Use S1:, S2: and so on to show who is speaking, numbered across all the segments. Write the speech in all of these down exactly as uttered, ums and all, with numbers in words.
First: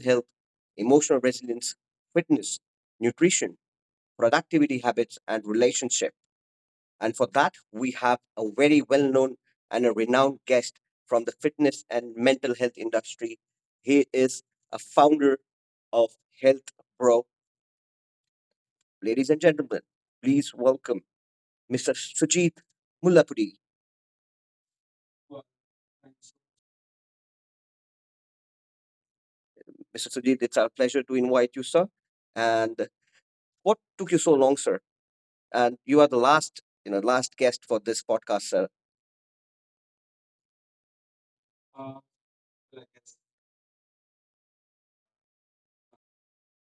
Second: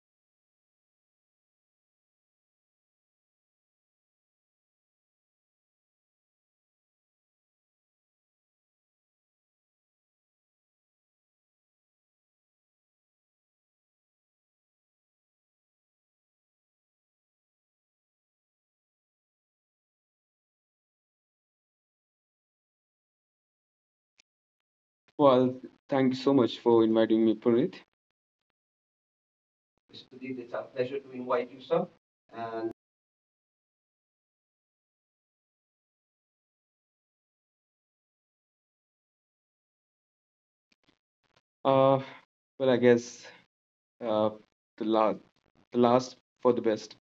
S1: health, emotional resilience, fitness, nutrition, productivity habits, and relationship. And for that, we have a very well known and a renowned guest from the fitness and mental health industry. He is a founder of Health Pro. Ladies and gentlemen, please welcome mister Sujit Mullapudi.
S2: Well, thank you so much for inviting me, Puneet.
S1: mister
S2: Sudhir, it's a
S1: Sujit, it's our
S2: pleasure to
S1: pleasure to
S2: invite you,
S1: invite
S2: sir.
S1: you, sir.
S2: And
S1: And what took you so long, sir? And you are the last, you know, last guest for this podcast, sir.
S2: Uh, well, I guess uh, the last, the last for the best.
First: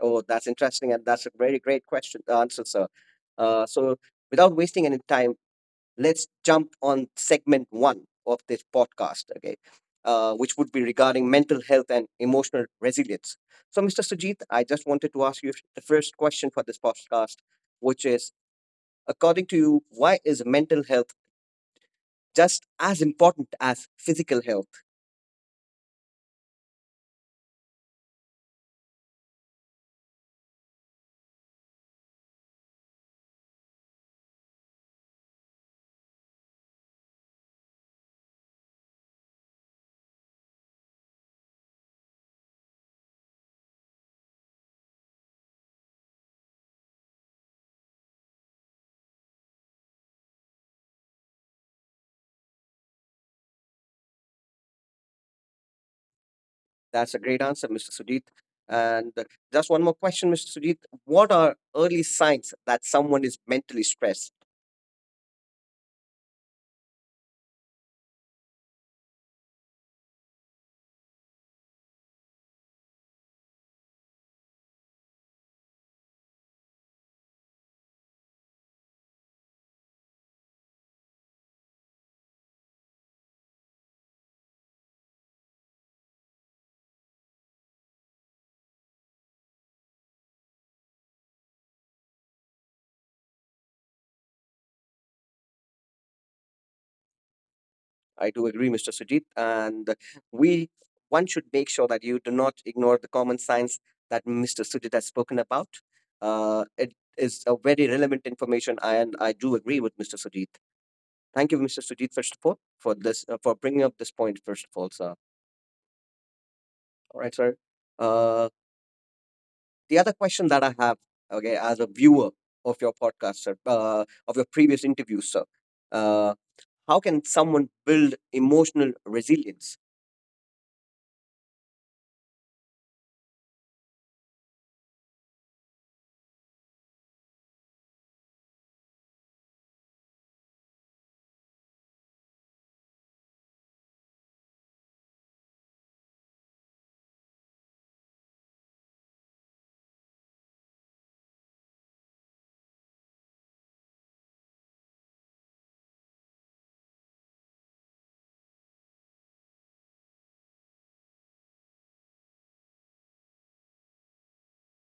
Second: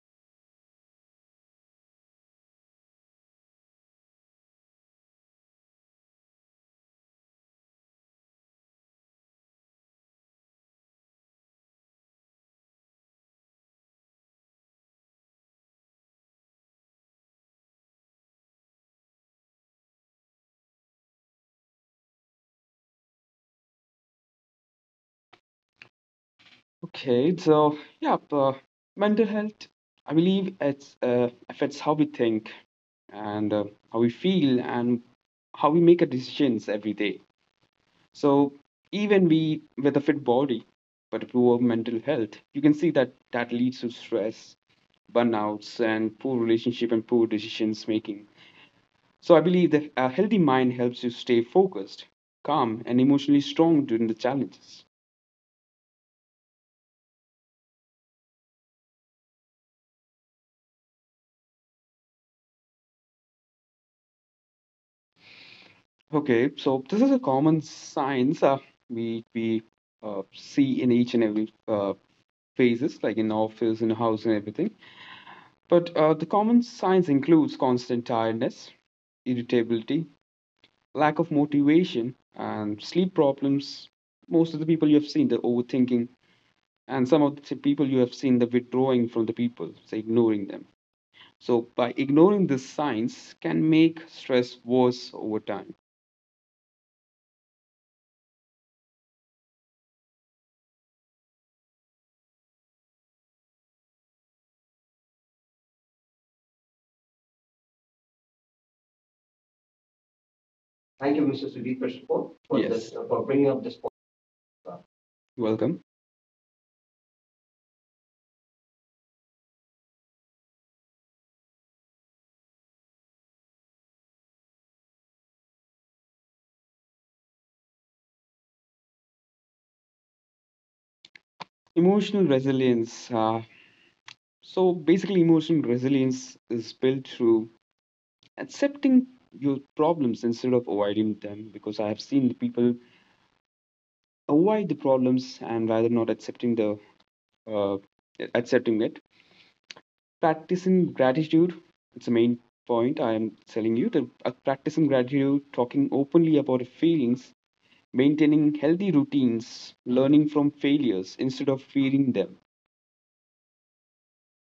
S1: Oh, that's interesting, and that's a very great question uh, answer, sir. Uh, so, Without wasting any time, let's jump on segment one of this podcast, okay? Uh, which would be regarding mental health and emotional resilience. So, mister Sujit, I just wanted to ask you the first question for this podcast, which is, according to you, why is mental health just as important as physical health?
S2: Okay, so yeah, uh, mental health. I believe it's uh, affects how we think and uh, how we feel and how we make our decisions every day. So even we with a fit body, but a poor mental health, you can see that that leads to stress, burnouts, and poor relationship and poor decisions making. So I believe that a healthy mind helps you stay focused, calm, and emotionally strong during the challenges.
S1: That's a great answer, mister Sujit. And just one more question, mister Sujit. What are early signs that someone is mentally stressed?
S2: Okay, so this is a common science uh, we we uh, see in each and every uh, phases, like in office, in house, and everything. But uh, the common signs includes constant tiredness, irritability, lack of motivation, and sleep problems. Most of the people you have seen, the overthinking, and some of the people you have seen the withdrawing from the people, so ignoring them. So by ignoring these signs can make stress worse over time.
S1: I do agree, mister Sujit. And we one should make sure that you do not ignore the common signs that mister Sujit has spoken about. Uh, it is a very relevant information, and I do agree with mister Sujit. Thank
S2: Thank
S1: you,
S2: you,
S1: mister
S2: Mister
S1: Sujit,
S2: Sudhir, for
S1: first of all,
S2: support for
S1: for
S2: Yes.
S1: this
S2: this,
S1: uh,
S2: uh,
S1: for
S2: for
S1: bringing
S2: bringing
S1: up
S2: up
S1: this
S2: this point.
S1: point, first of all, sir.
S2: You're welcome.
S1: All right, sir. Uh, The other question that I have, okay, as a viewer of your podcast, sir, uh, of your previous interviews, sir, uh, how can someone build emotional resilience?
S2: Emotional resilience, uh, so basically emotional resilience is built through accepting your problems instead of avoiding them, because I have seen the people avoid the problems and rather not accepting the uh, accepting it, practicing gratitude. It's the main point I am telling you that, uh, practicing gratitude, talking openly about your feelings, maintaining healthy routines, learning from failures instead of fearing them.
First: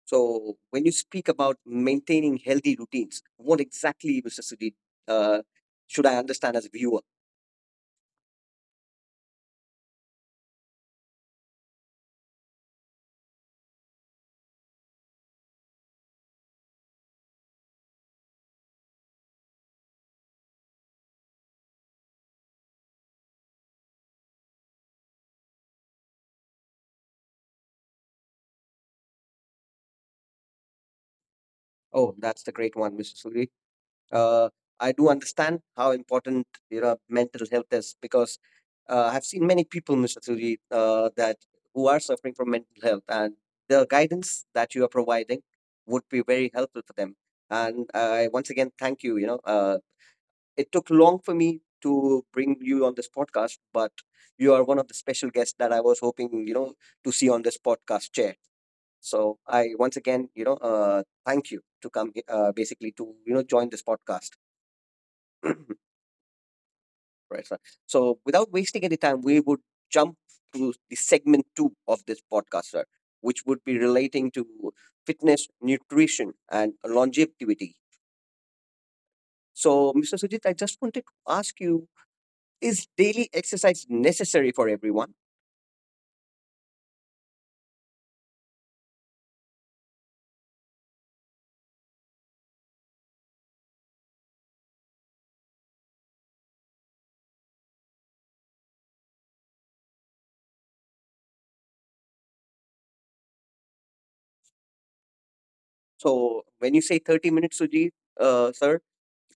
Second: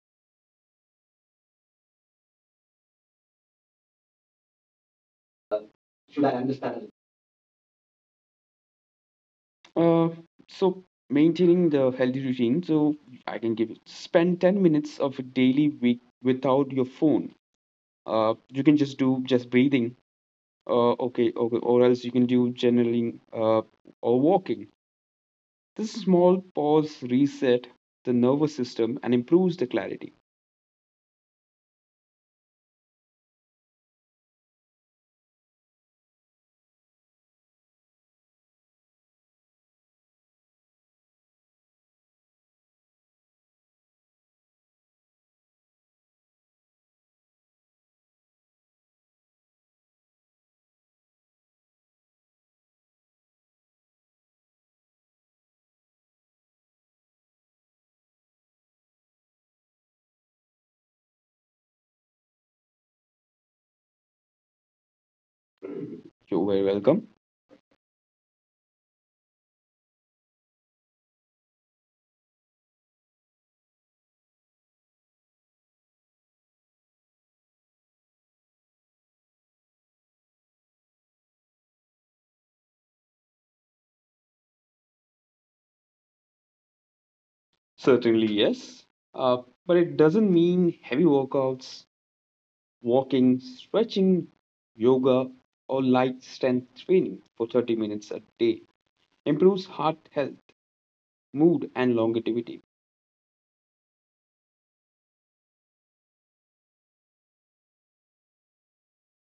S1: So, when you speak about maintaining healthy routines, what exactly, mister Sudhi, uh, should I
S2: should i
S1: understand as a
S2: understand
S1: viewer?
S2: uh, so maintaining the healthy routine, so I can give it, spend ten minutes of a daily week without your phone. uh, you can just do just breathing, uh, okay okay or else you can do journaling, uh, or walking. This small pause resets the nervous system and improves the clarity.
S1: Oh, that's the great one, mister Sudhi. uh, I do understand how important, you know, mental health is, because uh, I've seen many people, mister Suri, uh, that who are suffering from mental health, and the guidance that you are providing would be very helpful for them. And I once again thank you. You know, uh, it took long for me to bring you on this podcast, but you are one of the special guests that I was hoping, you know, to see on this podcast chair. So I once again, you know, uh, thank you to come he- uh, basically to, you know, join this podcast.
S2: You're very welcome.
S1: Right, right. So without wasting any time, we would jump to the segment two of this podcast, sir, which would be relating to fitness, nutrition, and longevity. So, mister Sujit, I just wanted to ask you: Is daily exercise necessary for everyone?
S2: Certainly, yes. Uh, but it doesn't mean heavy workouts, walking, stretching, yoga, or light strength training for thirty minutes a day. Improves heart health, mood, and longevity.
S1: So when you say thirty minutes, Suji, uh, sir,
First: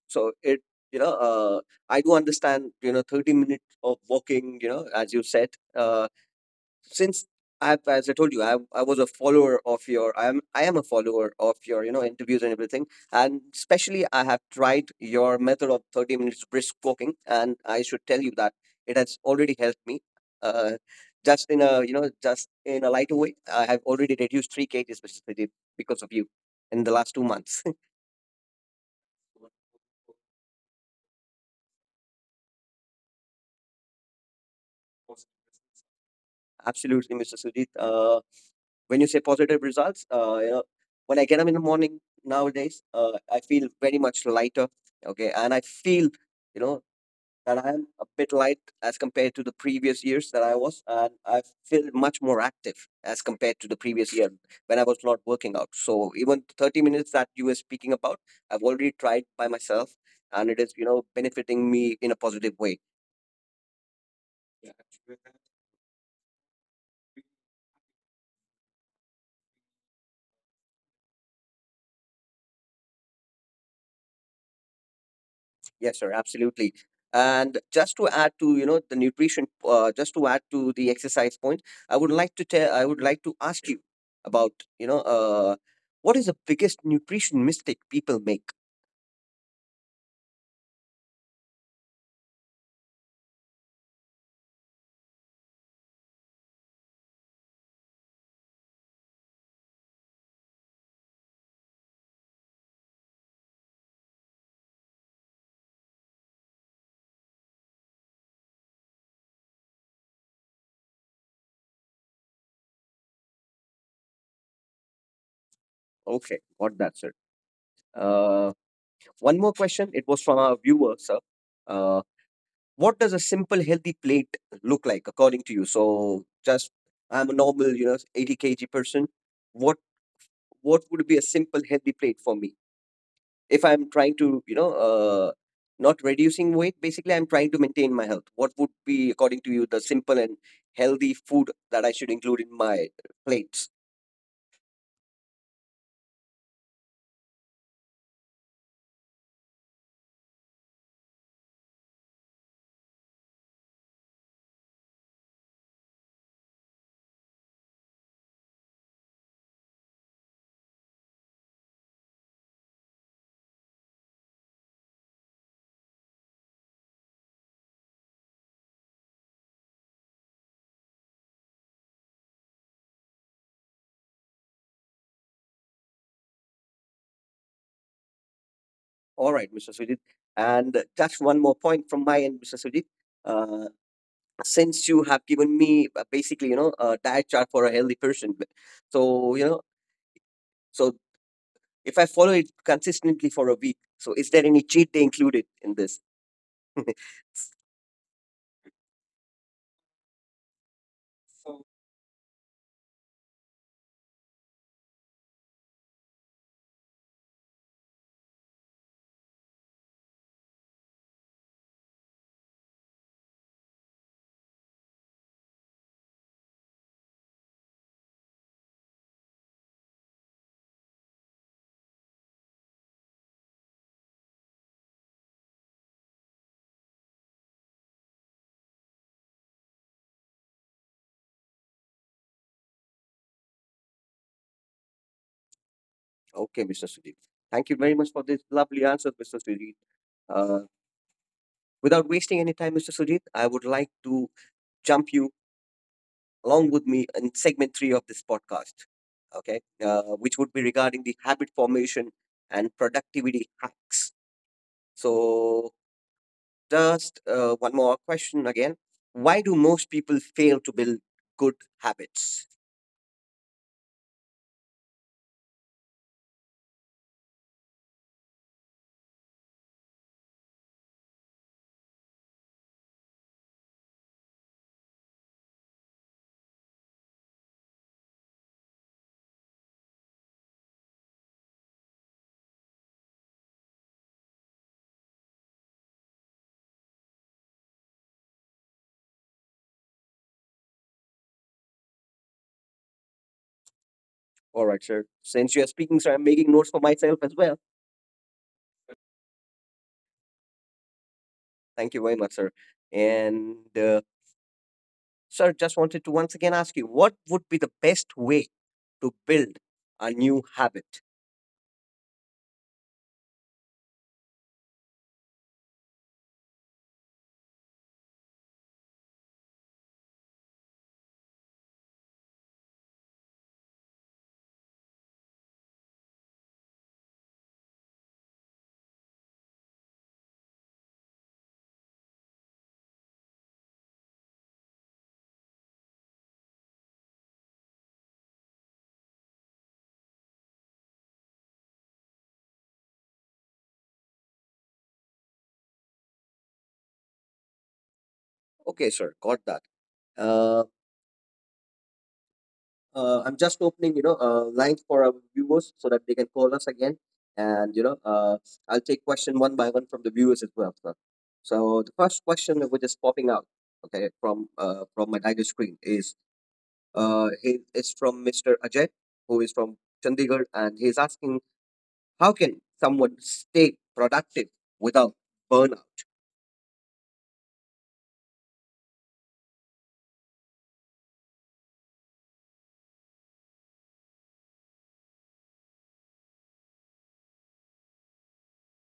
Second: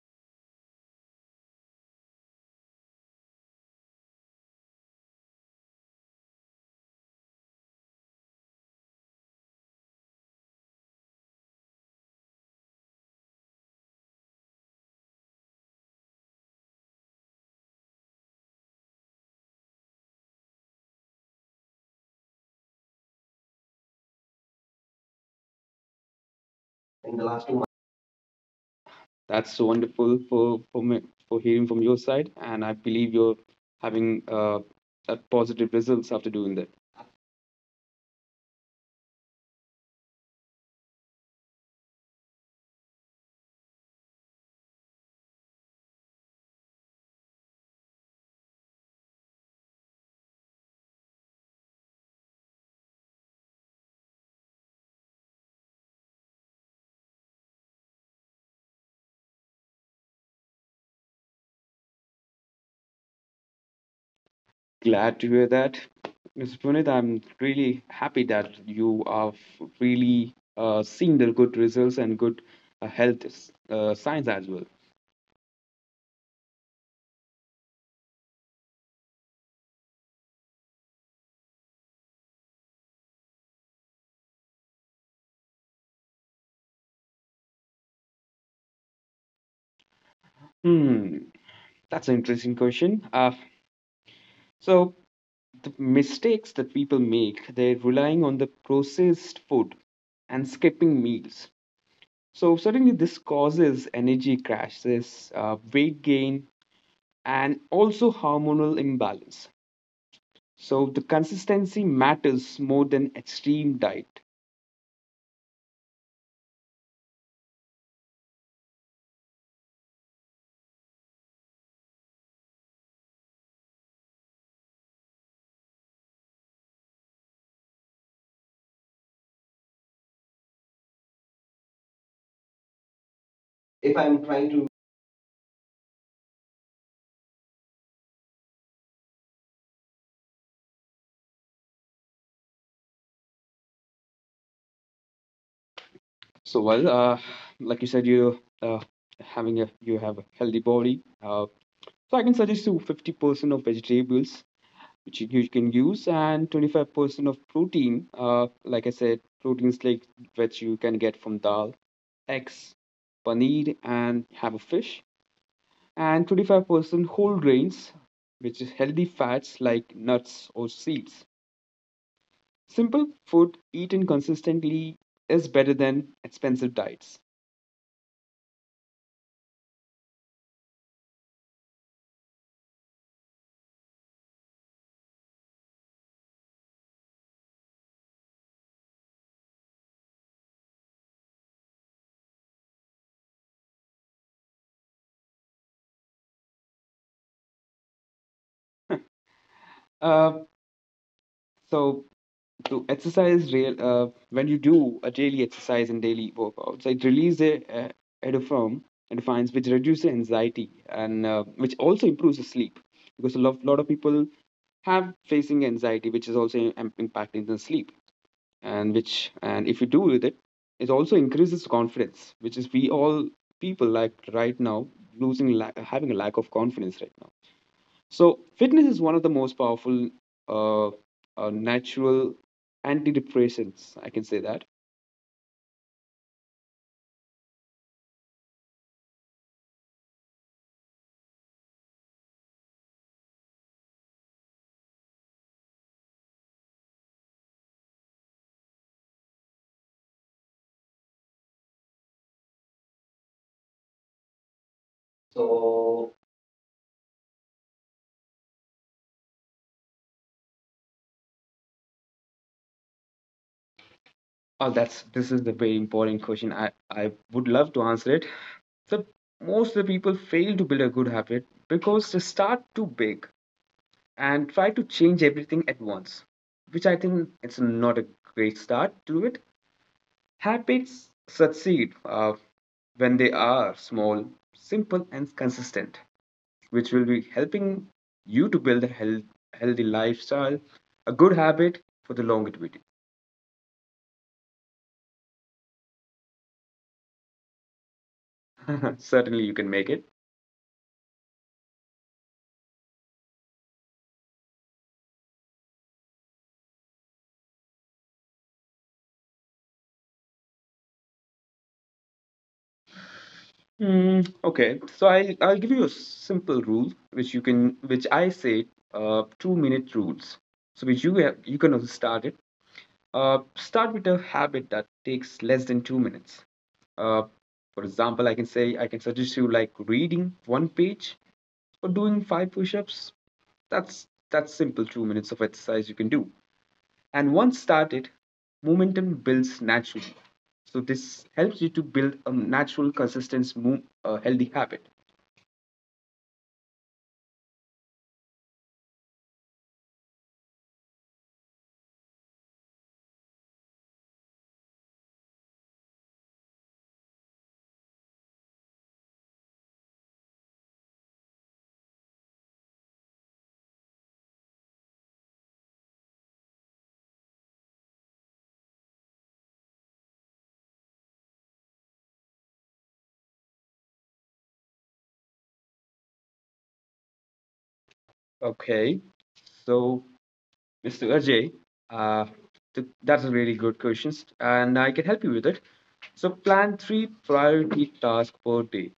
S1: so it, you know, uh, I do understand, you know, thirty minutes of walking, you know, as you said, uh, since I've, as I told you, I, I was a follower of your, I am, I am a follower of your, you know, interviews and everything. And especially I have tried your method of thirty minutes brisk walking. And I should tell you that it has already helped me. Uh, just in a, you know, just in a lighter way, I have already reduced three kgs specifically because of you in the
S2: In
S1: last
S2: the
S1: two
S2: last two
S1: months.
S2: months. That's so wonderful for, for, me, for hearing from your side. And I believe you're having uh, a positive results after doing that.
S1: Absolutely, mister Sujit. Uh, when you say positive results, uh, you know, when I get up in the morning nowadays, uh, I feel very much lighter. Okay, and I feel, you know, that I am a bit light as compared to the previous years that I was, and I feel much more active as compared to the previous year when I was not working out. So even thirty minutes that you were speaking about, I've already tried by myself, and it is, you know, benefiting me in a positive way.
S2: Glad to hear that. Mister Puneet, I'm really happy that you are f- really uh, seeing the good results and good uh, health s- uh, signs as well.
S1: Yes, sir, absolutely. And just to add to, you know, the nutrition, uh, just to add to the exercise point, I would like to tell, I would like to ask you about, you know, uh, what is the biggest nutrition mistake people make?
S2: Hmm, that's an interesting question. Uh, so, the mistakes that people make, they're relying on the processed food and skipping meals. So, certainly, this causes energy crashes, uh, weight gain, and also hormonal imbalance. So, the consistency matters more than extreme diet.
S1: Okay, got that, sir. Uh, One more question. It was from our viewer, sir. Uh, what does a simple healthy plate look like according to you? So, just I'm a normal, you know, eighty k g person. What what would be a simple healthy plate for me, if
S2: If
S1: I'm
S2: I'm
S1: trying
S2: trying
S1: to,
S2: to
S1: you know, uh, not reducing weight, basically, I'm trying to maintain my health. What would be, according to you, the simple and healthy food that I should include in my plates?
S2: So well, uh, like you said, you uh, having a you have a healthy body. Uh, so I can suggest you fifty percent of vegetables, which you, you can use, and twenty five percent of protein. Uh, like I said, proteins like which you can get from dal, eggs, paneer, and have a fish, and twenty five percent whole grains, which is healthy fats like nuts or seeds. Simple food eaten consistently is better than expensive diets.
S1: All right, mister Sujit. And just one more point from my end, mister Sujit. Uh, since you have given me uh, basically, you know, a diet chart for a healthy person, b- so, you know, so if I follow it consistently for a week, so is there any cheat day included in this?
S2: Uh, so to exercise real uh, when you do a daily exercise and daily workouts, it releases a, a endorphin endorphins which reduces anxiety and, uh, which also improves the sleep, because a lot, lot of people have facing anxiety, which is also im- impacting the sleep, and which, and if you do with it, it also increases confidence, which is we all people, like, right now losing la- having a lack of confidence, right? So, fitness is one of the most powerful uh, uh, natural antidepressants. I can say that.
S1: Okay, mister Sudhir. Thank you very much for this lovely answer, mister Sudhir. Uh, Without wasting any time, mister Sudhir, I would like to jump you along with me in segment three of this podcast, okay, uh, which would be regarding the habit formation and productivity hacks. So,
S2: So,
S1: just uh, one more question again. Why do most people fail to build good habits?
S2: oh, that's this is the very important question. I I would love to answer it. So, most of the people fail to build a good habit because they start too big and try to change everything at once, which I think it's not a great start to it. Habits succeed uh, when they are small, simple, and consistent, which will be helping you to build a health, healthy lifestyle, a good habit for the longevity.
S1: All right, sir. Since you are speaking, sir, I'm making notes for myself as well.
S2: Certainly, you can make it.
S1: Thank you very much, sir. And uh, sir, just wanted to once again ask you, what would be the best way to build a new habit?
S2: Mm, okay, so I I'll give you a simple rule which you can, which I say, uh, two minute rules. So which you have, you can also start it. Uh, start with a habit that takes less than two minutes. Uh, for example, I can say I can suggest you like reading one page or doing five push-ups. That's that's simple two minutes of exercise you can do. And once started, momentum builds naturally. So this helps you to build a natural, consistent, move, uh, healthy habit.
S1: Okay, sir, got that. Uh, uh, I'm just opening, you know, uh, lines for our viewers so that they can call us again. And, you know, uh, I'll take question one by one from the viewers as well, sir. So the first question which is popping out, okay, from uh, from my tiger screen is uh, is is from mister Ajay, who is from Chandigarh, and he's asking: How can someone stay productive without burnout?
S2: Okay, so Mister Ajay, uh, th- that's a really good question, and I can help you with it. So plan three priority tasks per day.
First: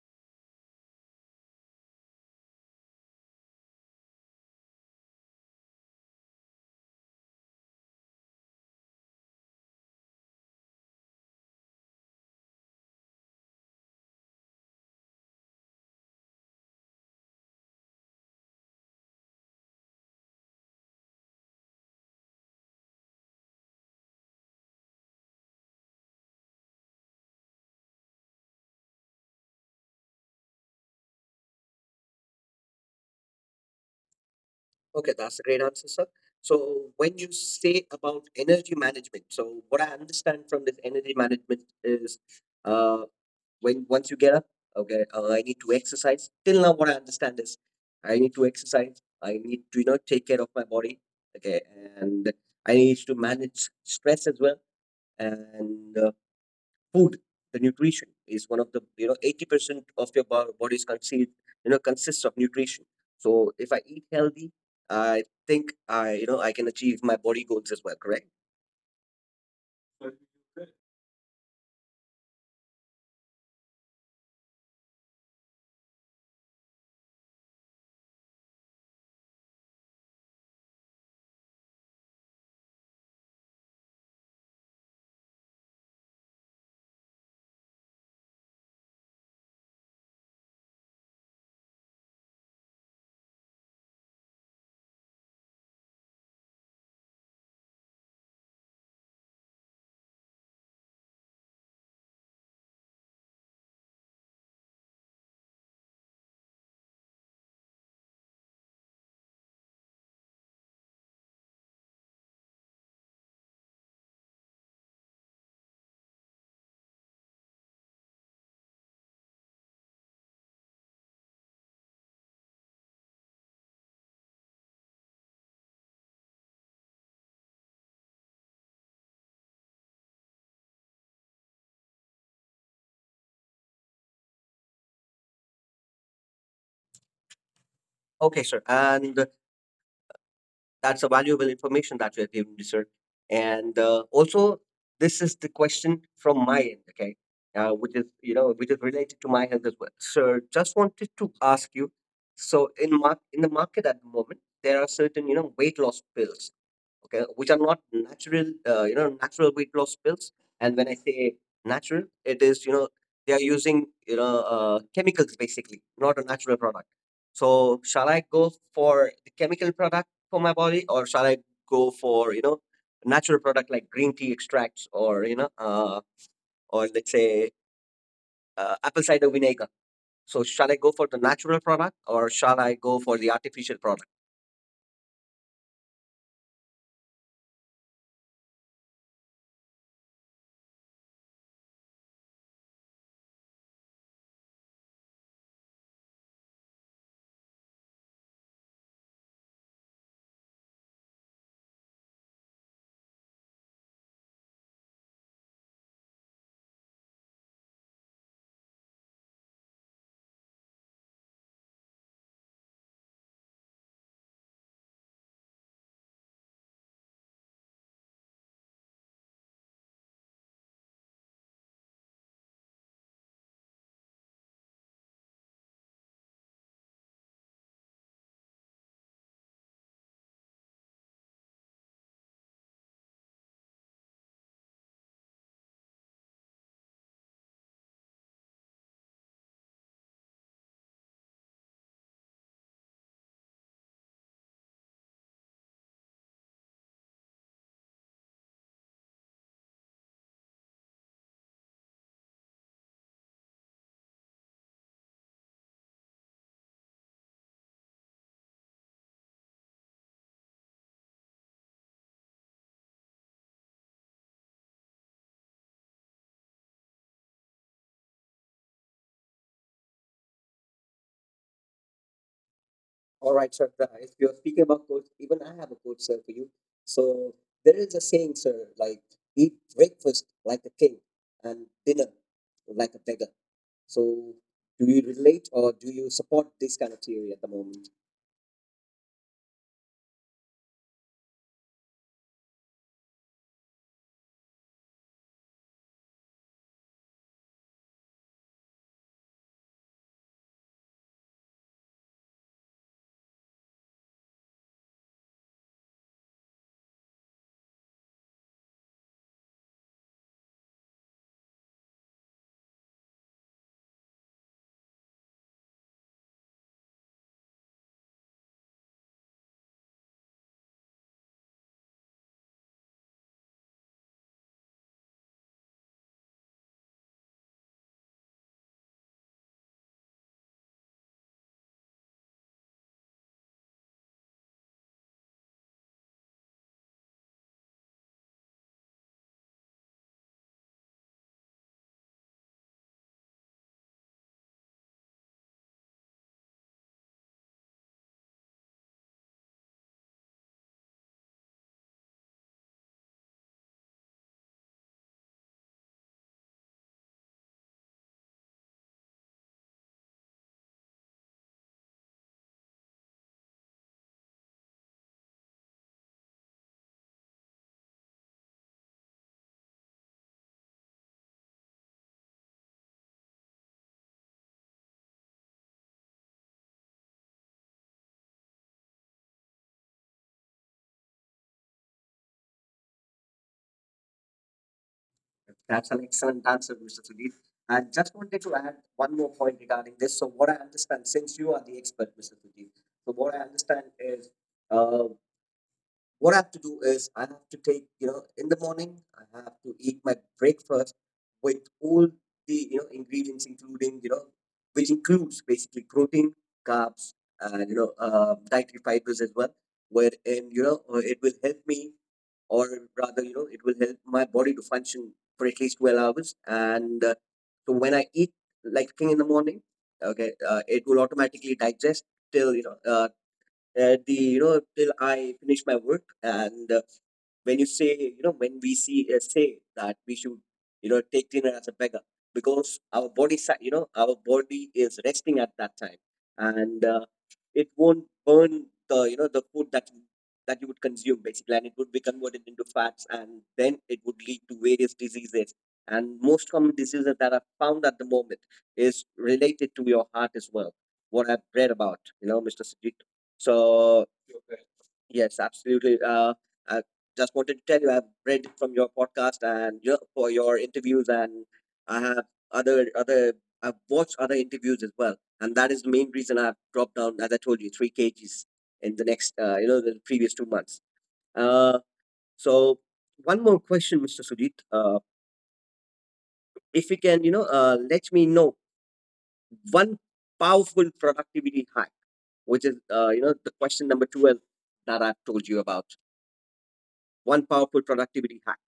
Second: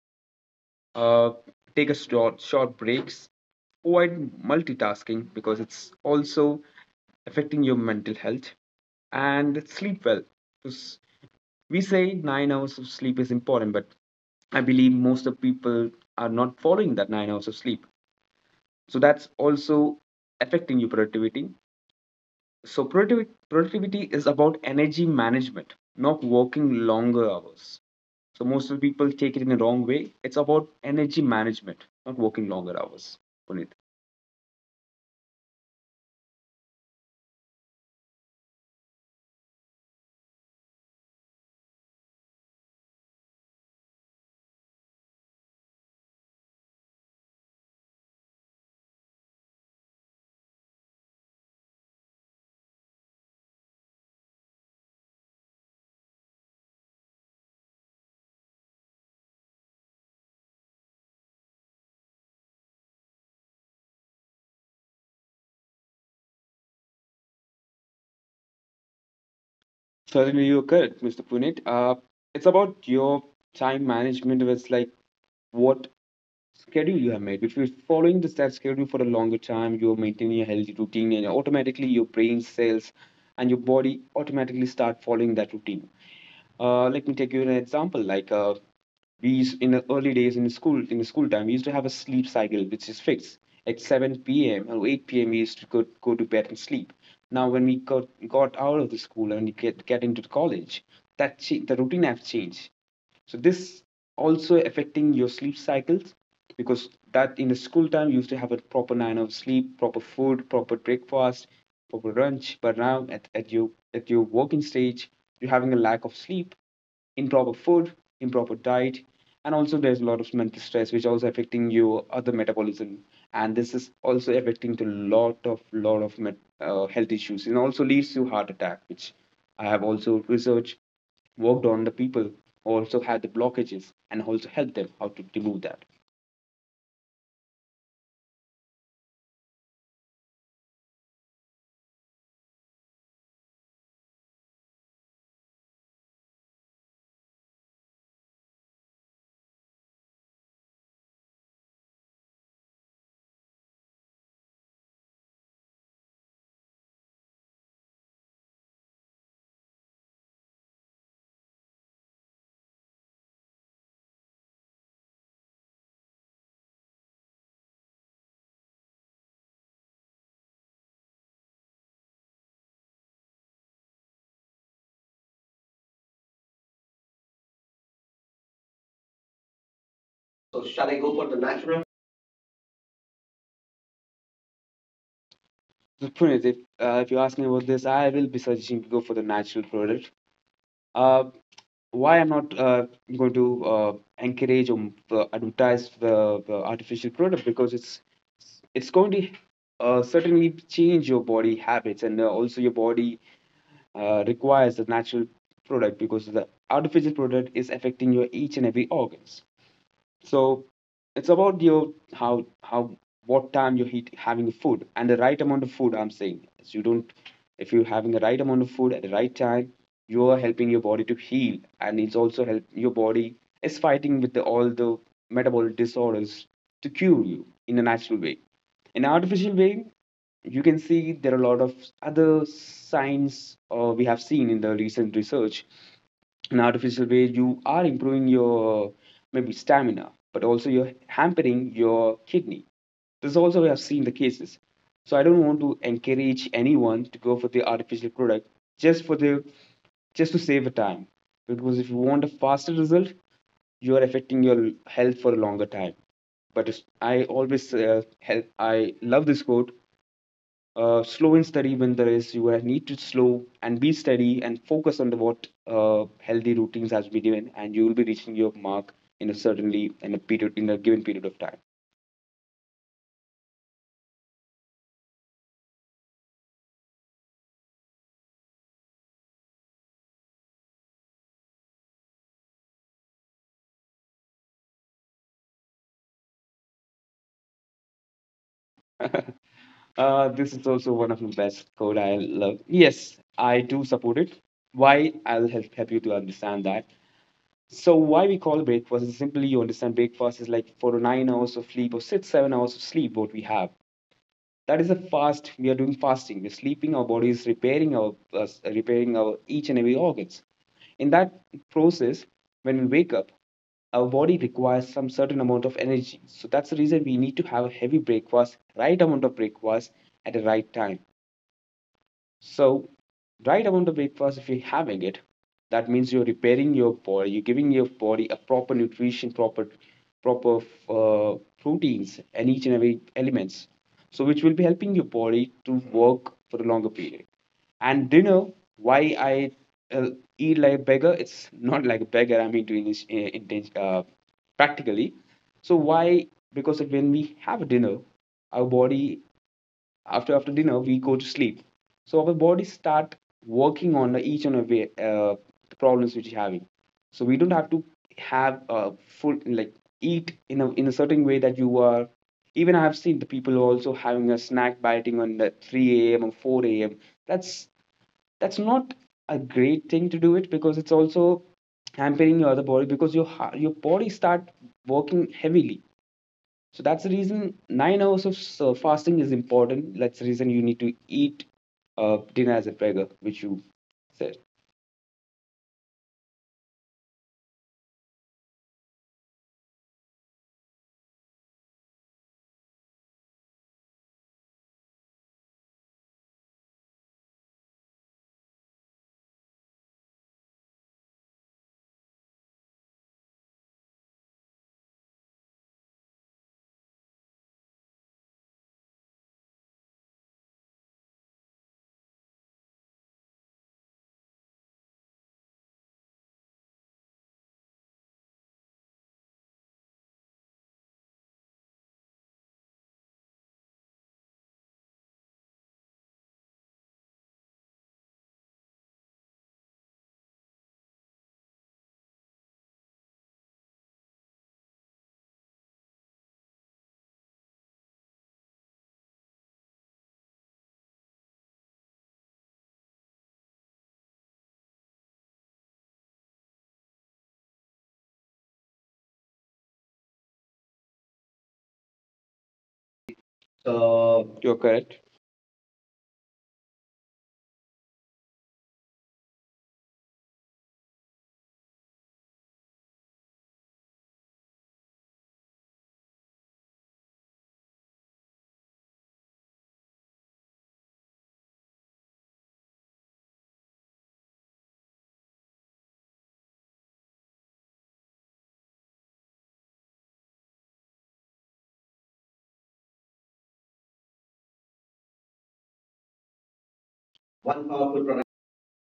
S2: Uh, take a short short breaks. Avoid multitasking, because it's also affecting your mental health, and sleep well. 'Cause we say nine hours of sleep is important, but I believe most of people are not following that nine hours of sleep. So that's also affecting your productivity. So productivity productivity is about energy management, not working longer hours. So most of the people take it in the wrong way. It's about energy management, not working longer hours. Puneet.
S1: Okay, that's a great answer, sir. So, when you say about energy management, so what I understand from this energy management is, uh, when once you get up, okay, uh, I need to exercise. Till now, what I understand is I need to exercise, I need to, you know, take care of my body, okay, and I need to manage stress as well. And uh, food, the nutrition is one of the, you know, eighty percent of your bo- body is conceived you know consists of nutrition. So if I eat healthy, I think I, you know, I can achieve my body goals as well. Correct?
S2: Certainly you're correct, Mister Puneet. Uh, it's about your time management. It's like what schedule you have made. If you're following this that schedule for a longer time, you're maintaining a healthy routine, and automatically your brain cells and your body automatically start following that routine. Uh, let me take you an example. Like uh, we used, in the early days in school, in the school time, we used to have a sleep cycle which is fixed. At seven p m or eight p m, we used to go, go to bed and sleep. Now, when we got, got out of the school and we get, get into the college, that the routine has changed, so this also affecting your sleep cycles, because that in the school time you used to have a proper nine hours sleep, proper food, proper breakfast, proper lunch, but now at, at your, at your working stage, you're having a lack of sleep, improper food, improper diet, and also there's a lot of mental stress, which also affecting your other metabolism, and this is also affecting to lot of lot of met, uh, health issues and also leads to heart attack, which I have also researched, worked on the people also had the blockages and also helped them how to remove that.
S1: Okay, sir. And that's a valuable information that you have given me, sir. And uh, also, this is the question from my end. Okay. Uh, which is, you know, which is related to my health as well, sir. Just wanted to ask you, so in mar- in the market at the moment, there are certain, you know, weight loss pills, okay, which are not natural, uh, you know, natural weight loss pills. And when I say natural, it is, you know, they are using, you know, uh, chemicals basically, not a natural product. So shall I go for the chemical product for my body, or shall I go for, you know, natural product like green tea extracts, or, you know, uh, or let's say uh, apple cider vinegar?
S2: So
S1: So
S2: shall I go
S1: shall I
S2: for the
S1: go for the
S2: natural?
S1: natural product, or shall I go for the artificial product?
S2: So Puneet, if uh, if you ask me about this, I will be suggesting to go for the natural product. Uh, why I'm not uh, going to uh, encourage or uh, advertise the, the artificial product, because it's it's going to uh, certainly change your body habits, and uh, also your body uh, requires the natural product, because the artificial product is affecting your each and every organs. So it's about your how how what time you're eat, having food and the right amount of food. I'm saying is you don't, if you're having the right amount of food at the right time, you are helping your body to heal, and it's also help your body is fighting with the, all the metabolic disorders to cure you in a natural way. In artificial way, you can see there are a lot of other signs, uh, we have seen in the recent research, an artificial way, you are improving your maybe stamina, but also you're hampering your kidney. This is also we have seen the cases. So I don't want to encourage anyone to go for the artificial product just for the, just to save a time. Because if you want a faster result, you are affecting your health for a longer time. But if- I always uh, help. I love this quote, uh, slow and steady. When there is you need to slow and be steady and focus on the what uh, healthy routines has been given, and you will be reaching your mark in a certainly in a period in a given period of time.
S1: All right, Shraddha, if you're speaking about coach, even I have a coach, sir, for you. So there is a saying, sir, like eat breakfast like a king and dinner like a beggar. So do you relate or do you support this kind of theory at the moment?
S2: Uh, This is also one of the best code I love. Yes, I do support it. Why, i'll help, help you to understand that. So why we call breakfast is simply you understand breakfast is like for nine hours of sleep or six seven hours of sleep what we have. That is a fast, we are doing fasting, we're sleeping, our body is repairing our uh, repairing our each and every organs in that process. When we wake up, our body requires some certain amount of energy, so that's the reason we need to have a heavy breakfast, right amount of breakfast at the right time. So right around the breakfast, if you're having it, that means you're repairing your body, you're giving your body a proper nutrition, proper proper uh, proteins and each and every elements. So which will be helping your body to work for a longer period. And dinner, why I uh, eat like a beggar? It's not like a beggar. I mean, to this uh, inten- uh, practically. So why? Because when we have dinner, our body, after after dinner we go to sleep, so our body start working on each and every uh, problems which you're having. So we don't have to have a full, like, eat in a in a certain way that you are. Even I've seen the people also having a snack biting on the three a.m or four a.m. that's that's not a great thing to do it, because it's also hampering your other body, because your heart, your body start working heavily. So that's the reason nine hours of uh, fasting is important. That's the reason you need to eat uh, dinner as a beggar, which you said.
S1: That's an excellent answer, mister Sudhir. I just wanted to add one more point regarding this. So what I understand, since you are the expert, mister Sudhir, so what I understand is, uh, what I have to do is I have to take, you know, in the morning, I have to eat my breakfast with all the, you know, ingredients, including, you know, which includes basically protein, carbs, and, you know, uh, dietary fibers as well, wherein, you know, uh, it will help me, or rather, you know, it will help my body to function for at least twelve hours. And uh, so when I eat like thing in the morning, okay, uh, it will automatically digest till, you know, uh, at the, you know, till I finish my work. And uh, when you say, you know, when we see, uh, say that we should, you know, take dinner as a beggar, because our body, si- you know, our body is resting at that time, and uh, it won't burn the, you know, the food that you- that you would consume basically, and it would be converted into fats, and then it would lead to various diseases. And most common diseases that are found at the moment is related to your heart as well. What I've read about, you know, mister Sajid. So
S2: So you're correct.
S1: Yes, absolutely. Uh, I just wanted to tell you, I've read from your podcast and your for your interviews, and I have other other. I've watched other interviews as well, and that is the main reason I've dropped down, as I told you, three kgs in the next, uh, you know, the previous two months. Uh, so one more question, mister Sujit. Uh, if you can, you know, uh, let me know one powerful productivity hack, which is, uh, you know, the question number twelve that I've told you about. One
S2: One
S1: powerful
S2: powerful product.
S1: productivity hack.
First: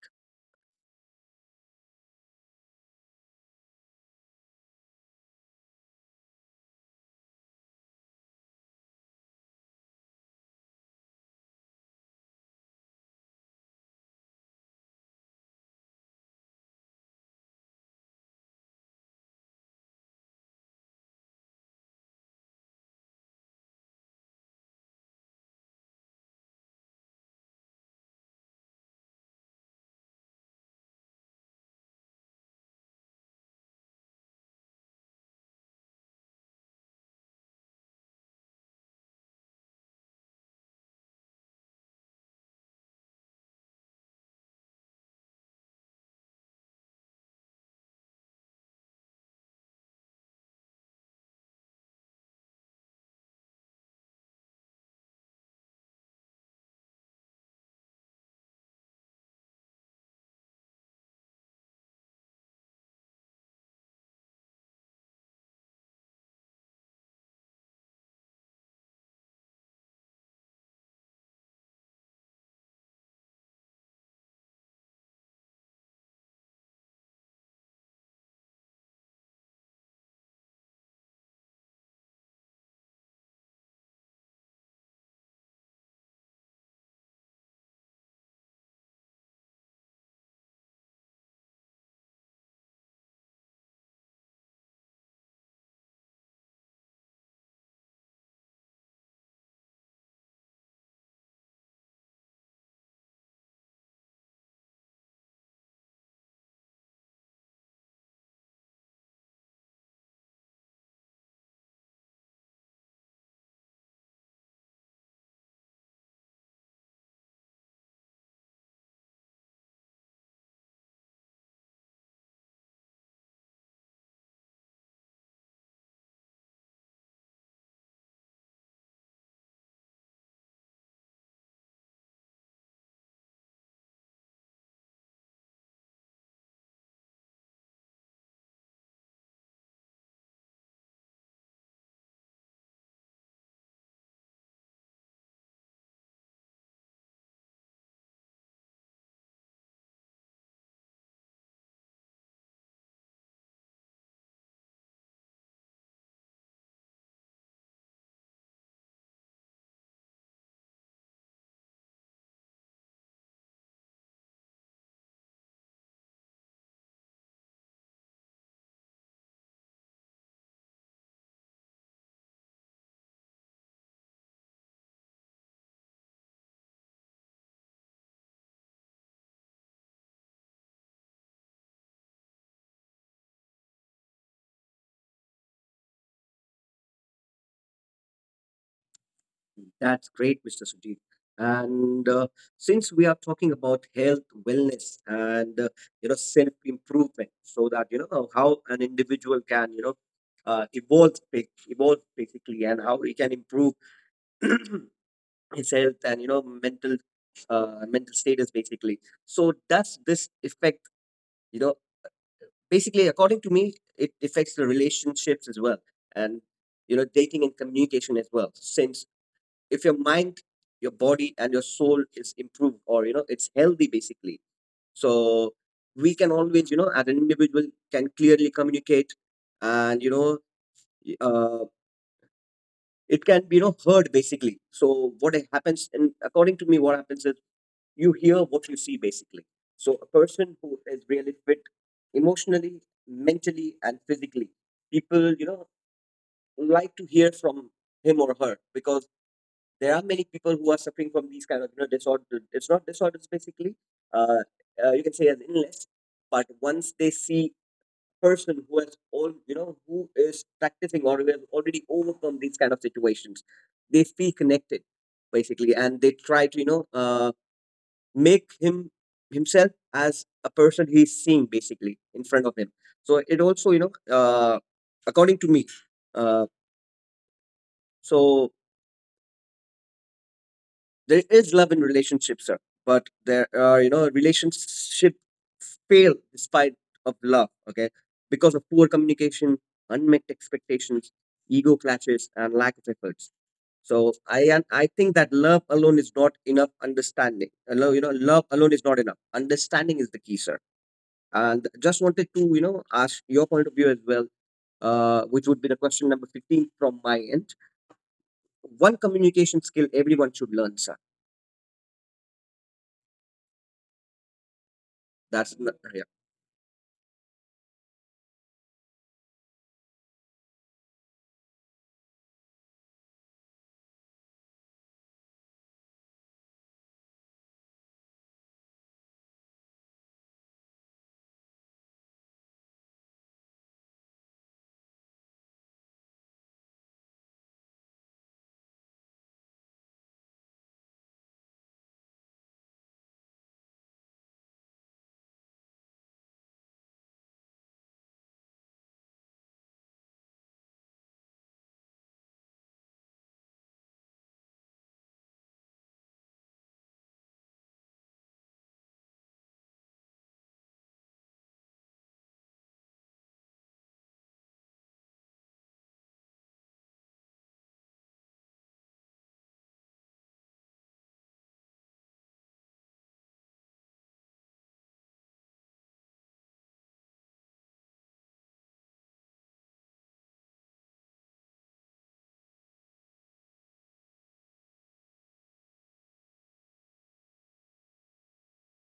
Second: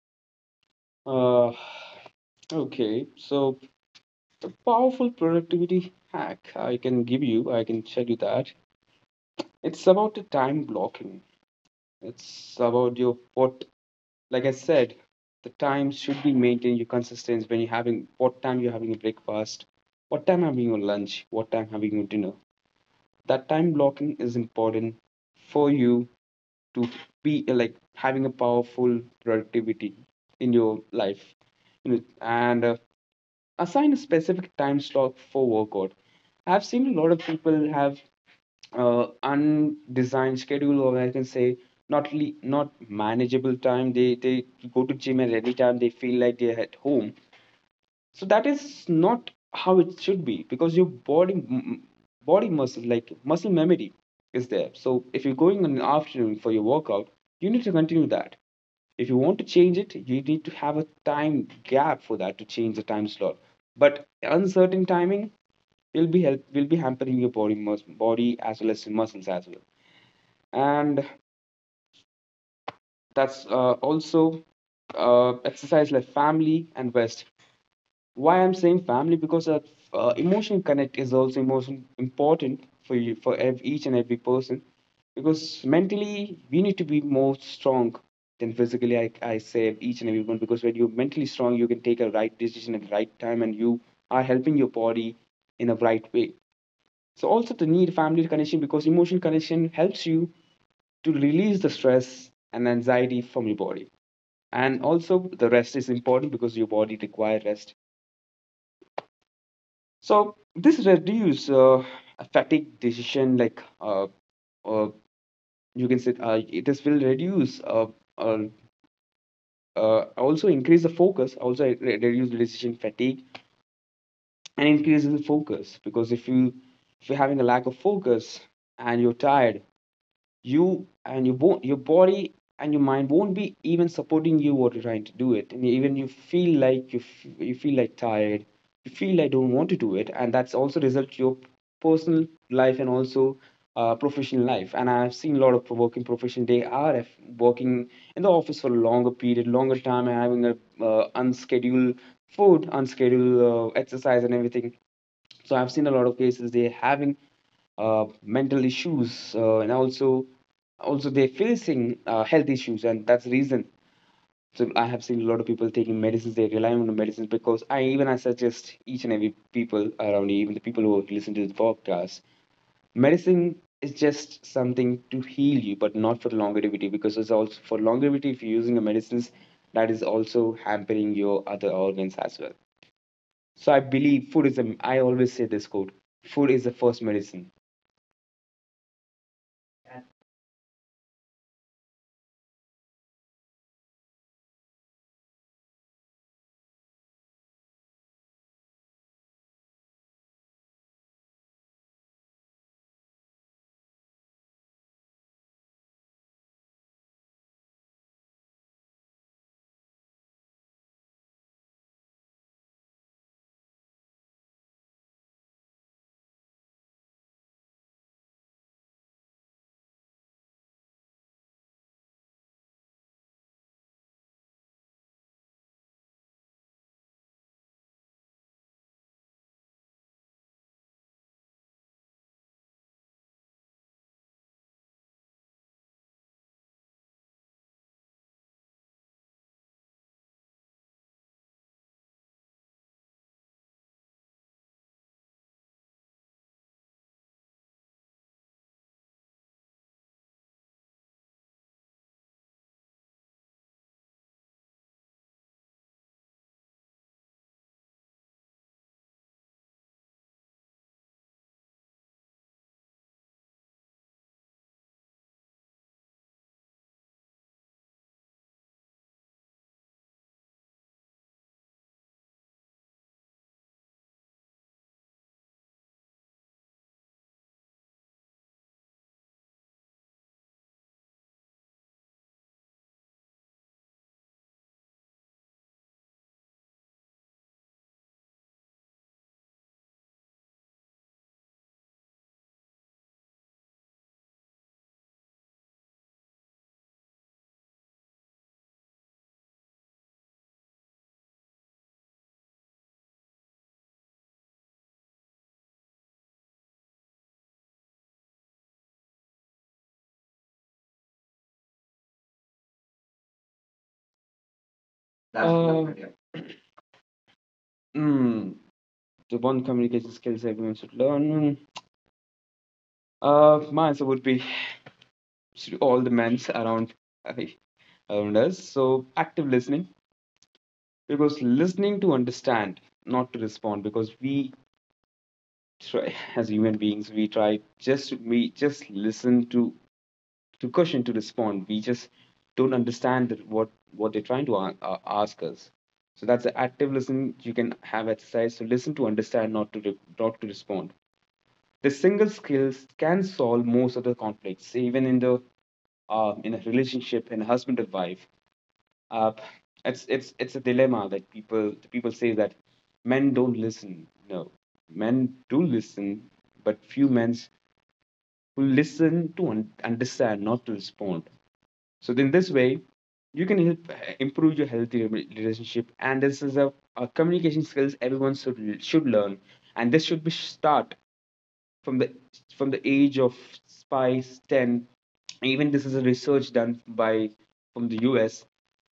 S2: Uh, okay, so the powerful productivity hack I can give you, I can tell you that, it's about the time blocking. It's about your what, like I said, the time should be maintained. Your consistency when you're having what time you're having a breakfast, what time having your lunch, what time having your dinner. That time blocking is important for you to be uh, like having a powerful productivity in your life, you know, and uh, assign a specific time slot for workout. I've seen a lot of people have uh, undesigned schedule, or I can say not le- not manageable time. They they go to gym at any time they feel like they're at home. So that is not how it should be, because your body m- body muscle, like muscle memory is there. So if you're going in the afternoon for your workout, you need to continue that. If you want to change it, you need to have a time gap for that to change the time slot. But uncertain timing will be help will be hampering your body mus- body as well as your muscles as well. And that's uh, also uh, exercise, like family and rest. Why I'm saying family? Because uh, uh, emotion connect is also emotion important for you for ev- each and every person, because mentally we need to be more strong than physically. I, I say each and every one, because when you're mentally strong you can take a right decision at the right time, and you are helping your body in a right way. So also the need family connection, because emotional connection helps you to release the stress and anxiety from your body. And also the rest is important because your body require rest. So this reduce uh, fatigue decision like uh, uh, you can say uh, it is will reduce uh, uh, uh, also increase the focus, also it re- reduce the decision fatigue and increases the focus. Because if you, if you're having a lack of focus and you're tired, you and you won't, your body and your mind won't be even supporting you what you're trying to do it. And even you feel like you, f- you feel like tired, you feel like don't want to do it. And that's also result to your personal life and also uh, professional life. And I've seen a lot of working profession, they are f- working in the office for a longer period longer time and having a uh, unscheduled food, unscheduled uh, exercise and everything. So I've seen a lot of cases, they having uh, mental issues, uh, and also also they're facing uh, health issues, and that's the reason. So I have seen a lot of people taking medicines, they rely on the medicines. Because I, even I suggest each and every people around, even the people who listen to the podcast, medicine is just something to heal you but not for longevity. Because it's also for longevity, if you're using a medicines, that is also hampering your other organs as well. So I believe food is a. I always say this quote: food is the first medicine.
S1: That's great, mister Sujit. And uh, since we are talking about health, wellness, and uh, you know self improvement, so that you know how an individual can you know uh, evolve, ba- evolve basically, and how he can improve his health and you know mental uh, mental status basically. So does this affect, you know, basically, according to me, it affects the relationships as well, and, you know, dating and communication as well. Since if your mind, your body, and your soul is improved, or, you know, it's healthy basically, so we can always, you know, as an individual, can clearly communicate and, you know, y- uh, it can be, you know, heard basically. So what happens, and according to me what happens is, you hear what you see basically. So a person who is really fit emotionally, mentally, and physically, people, you know, like to hear from him or her, because there are many people who are suffering from these kind of, you know, disorder it's not disorders basically, uh, uh, you can say as illness. But once they see a person who has all, you know, who is practicing or who has already overcome these kind of situations, they feel connected basically, and they try to, you know uh, make him himself as a person he's seeing basically in front of him. So it also, you know uh, according to me, uh, so there is love in relationships, sir, but there are, you know, relationship fail despite of love, okay, because of poor communication, unmet expectations, ego clashes, and lack of efforts. So i and i think that love alone is not enough understanding. Uh, love, you know, love alone is not enough, understanding is the key, sir. And just wanted to, you know, ask your point of view as well, uh, which would be the question number fifteen from my end. One communication skill everyone should learn, sir.
S2: That's
S1: That's n-
S2: Uh,
S1: yeah.
S2: yeah. Mm, the one communication skills everyone should learn. Mm, Uh, my answer would be to all the men around around us. So active listening, because listening to understand, not to respond. Because we try as human beings, we try just to, we just listen to to question to respond. We just don't understand that what what they're trying to a- a- ask us. So that's the active listening. You can have exercise to listen to understand, not to re- not to respond. The single skills can solve most of the conflicts, even in the um, in a relationship, in a husband and wife. uh, it's it's it's a dilemma that people the people say that men don't listen. No, men do listen, but few men who listen to un- understand, not to respond. So in this way, you can help uh, improve your healthy re- relationship. And this is a, a communication skills everyone should should learn, and this should be start from the from the age of five, ten. Even this is a research done by from the U S.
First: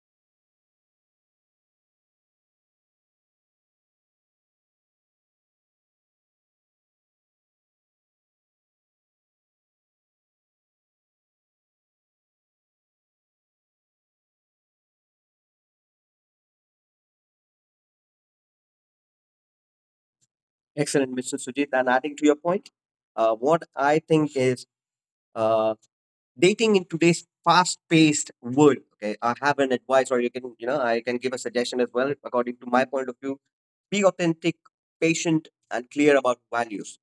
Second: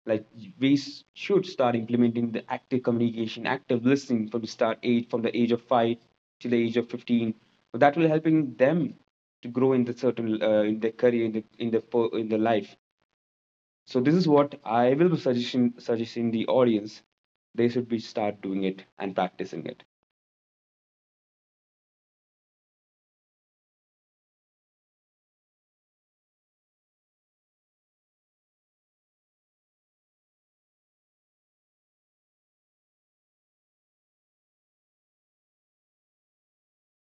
S2: Like we s- should start implementing the active communication, active listening from the start age, from the age of five till the age of fifteen. So that will helping them to grow in the certain uh, in their career, in the in the po- in the life. So this is what I will be suggesting suggesting the audience. They should be start doing it and practicing it.
S1: Excellent, mister Sujit. And adding to your point, uh, what I think is, uh, dating in today's fast-paced world. Okay, I have an advice, or you can, you know, I can give a suggestion as well. According to my point of view, be authentic, patient, and clear about values.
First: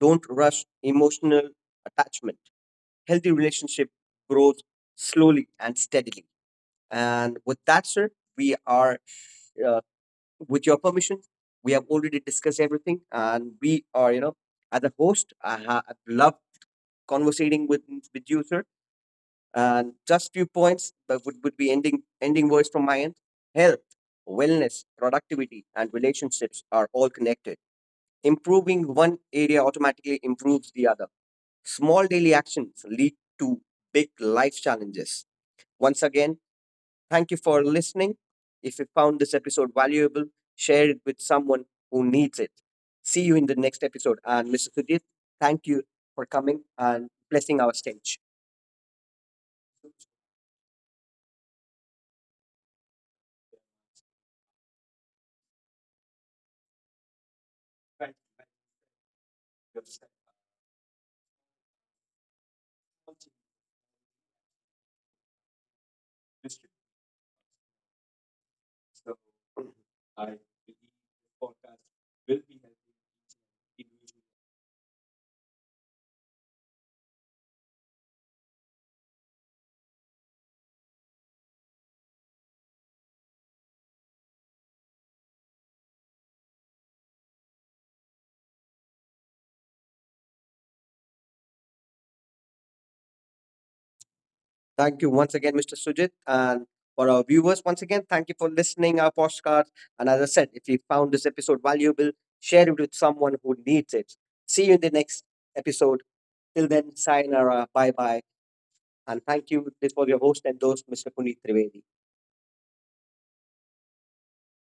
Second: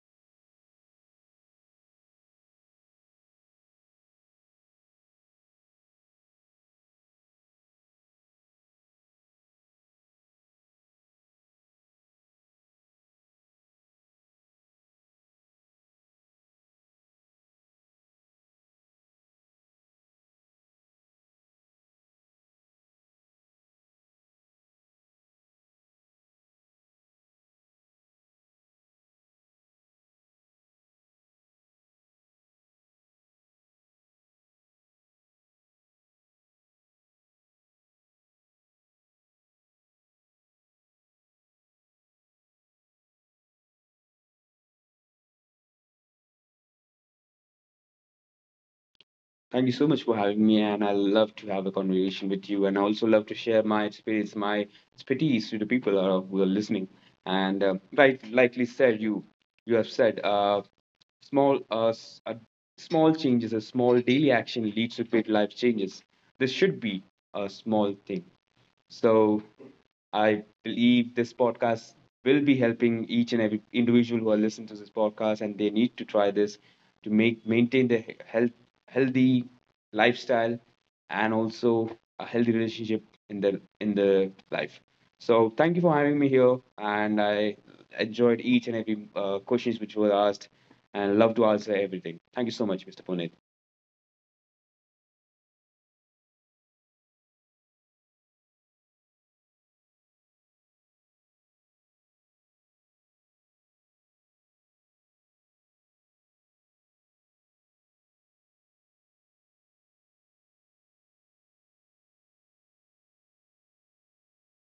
S1: Don't rush emotional attachment. Healthy relationship grows slowly and steadily. And with that, sir, we are, uh, with your permission, we have already discussed everything, and we are, you know, as a host, I ha- I've loved conversating with with you, sir. And just few points that would, would be ending ending words from my end. Health, wellness, productivity, and relationships are all connected. Improving one area automatically improves the other. Small daily actions lead to big life challenges. Once again, thank you for listening. If you found this episode valuable, share it with someone who needs it. See you in the next episode. And mister Sudhir, thank you for coming and blessing our stage.
S2: Thank you so much for having me, and I love to have a conversation with you, and I also love to share my experience, my expertise to the people who are who are listening. And uh, right, likely said, you you have said, uh, small uh, s- uh, small changes, a small daily action leads to great life changes. This should be a small thing. So
S1: So,
S2: I
S1: uh,
S2: believe this podcast will be helping each and every individual who are listening to this podcast, and they need to try this to make maintain their he- health, healthy lifestyle, and also a healthy relationship in the in the life. So thank you for having me here, and I enjoyed each and every uh, questions which were asked, and love to answer everything. Thank you so much, mister Puneet.
S1: Thank you once again, mister Sujit. And for our viewers, once again, thank you for listening our postcards. And as I said, if you found this episode valuable, share it with someone who needs it. See you in the next episode. Till then, sayonara, bye bye. And thank you this for your host and host, mister Puneet Trivedi.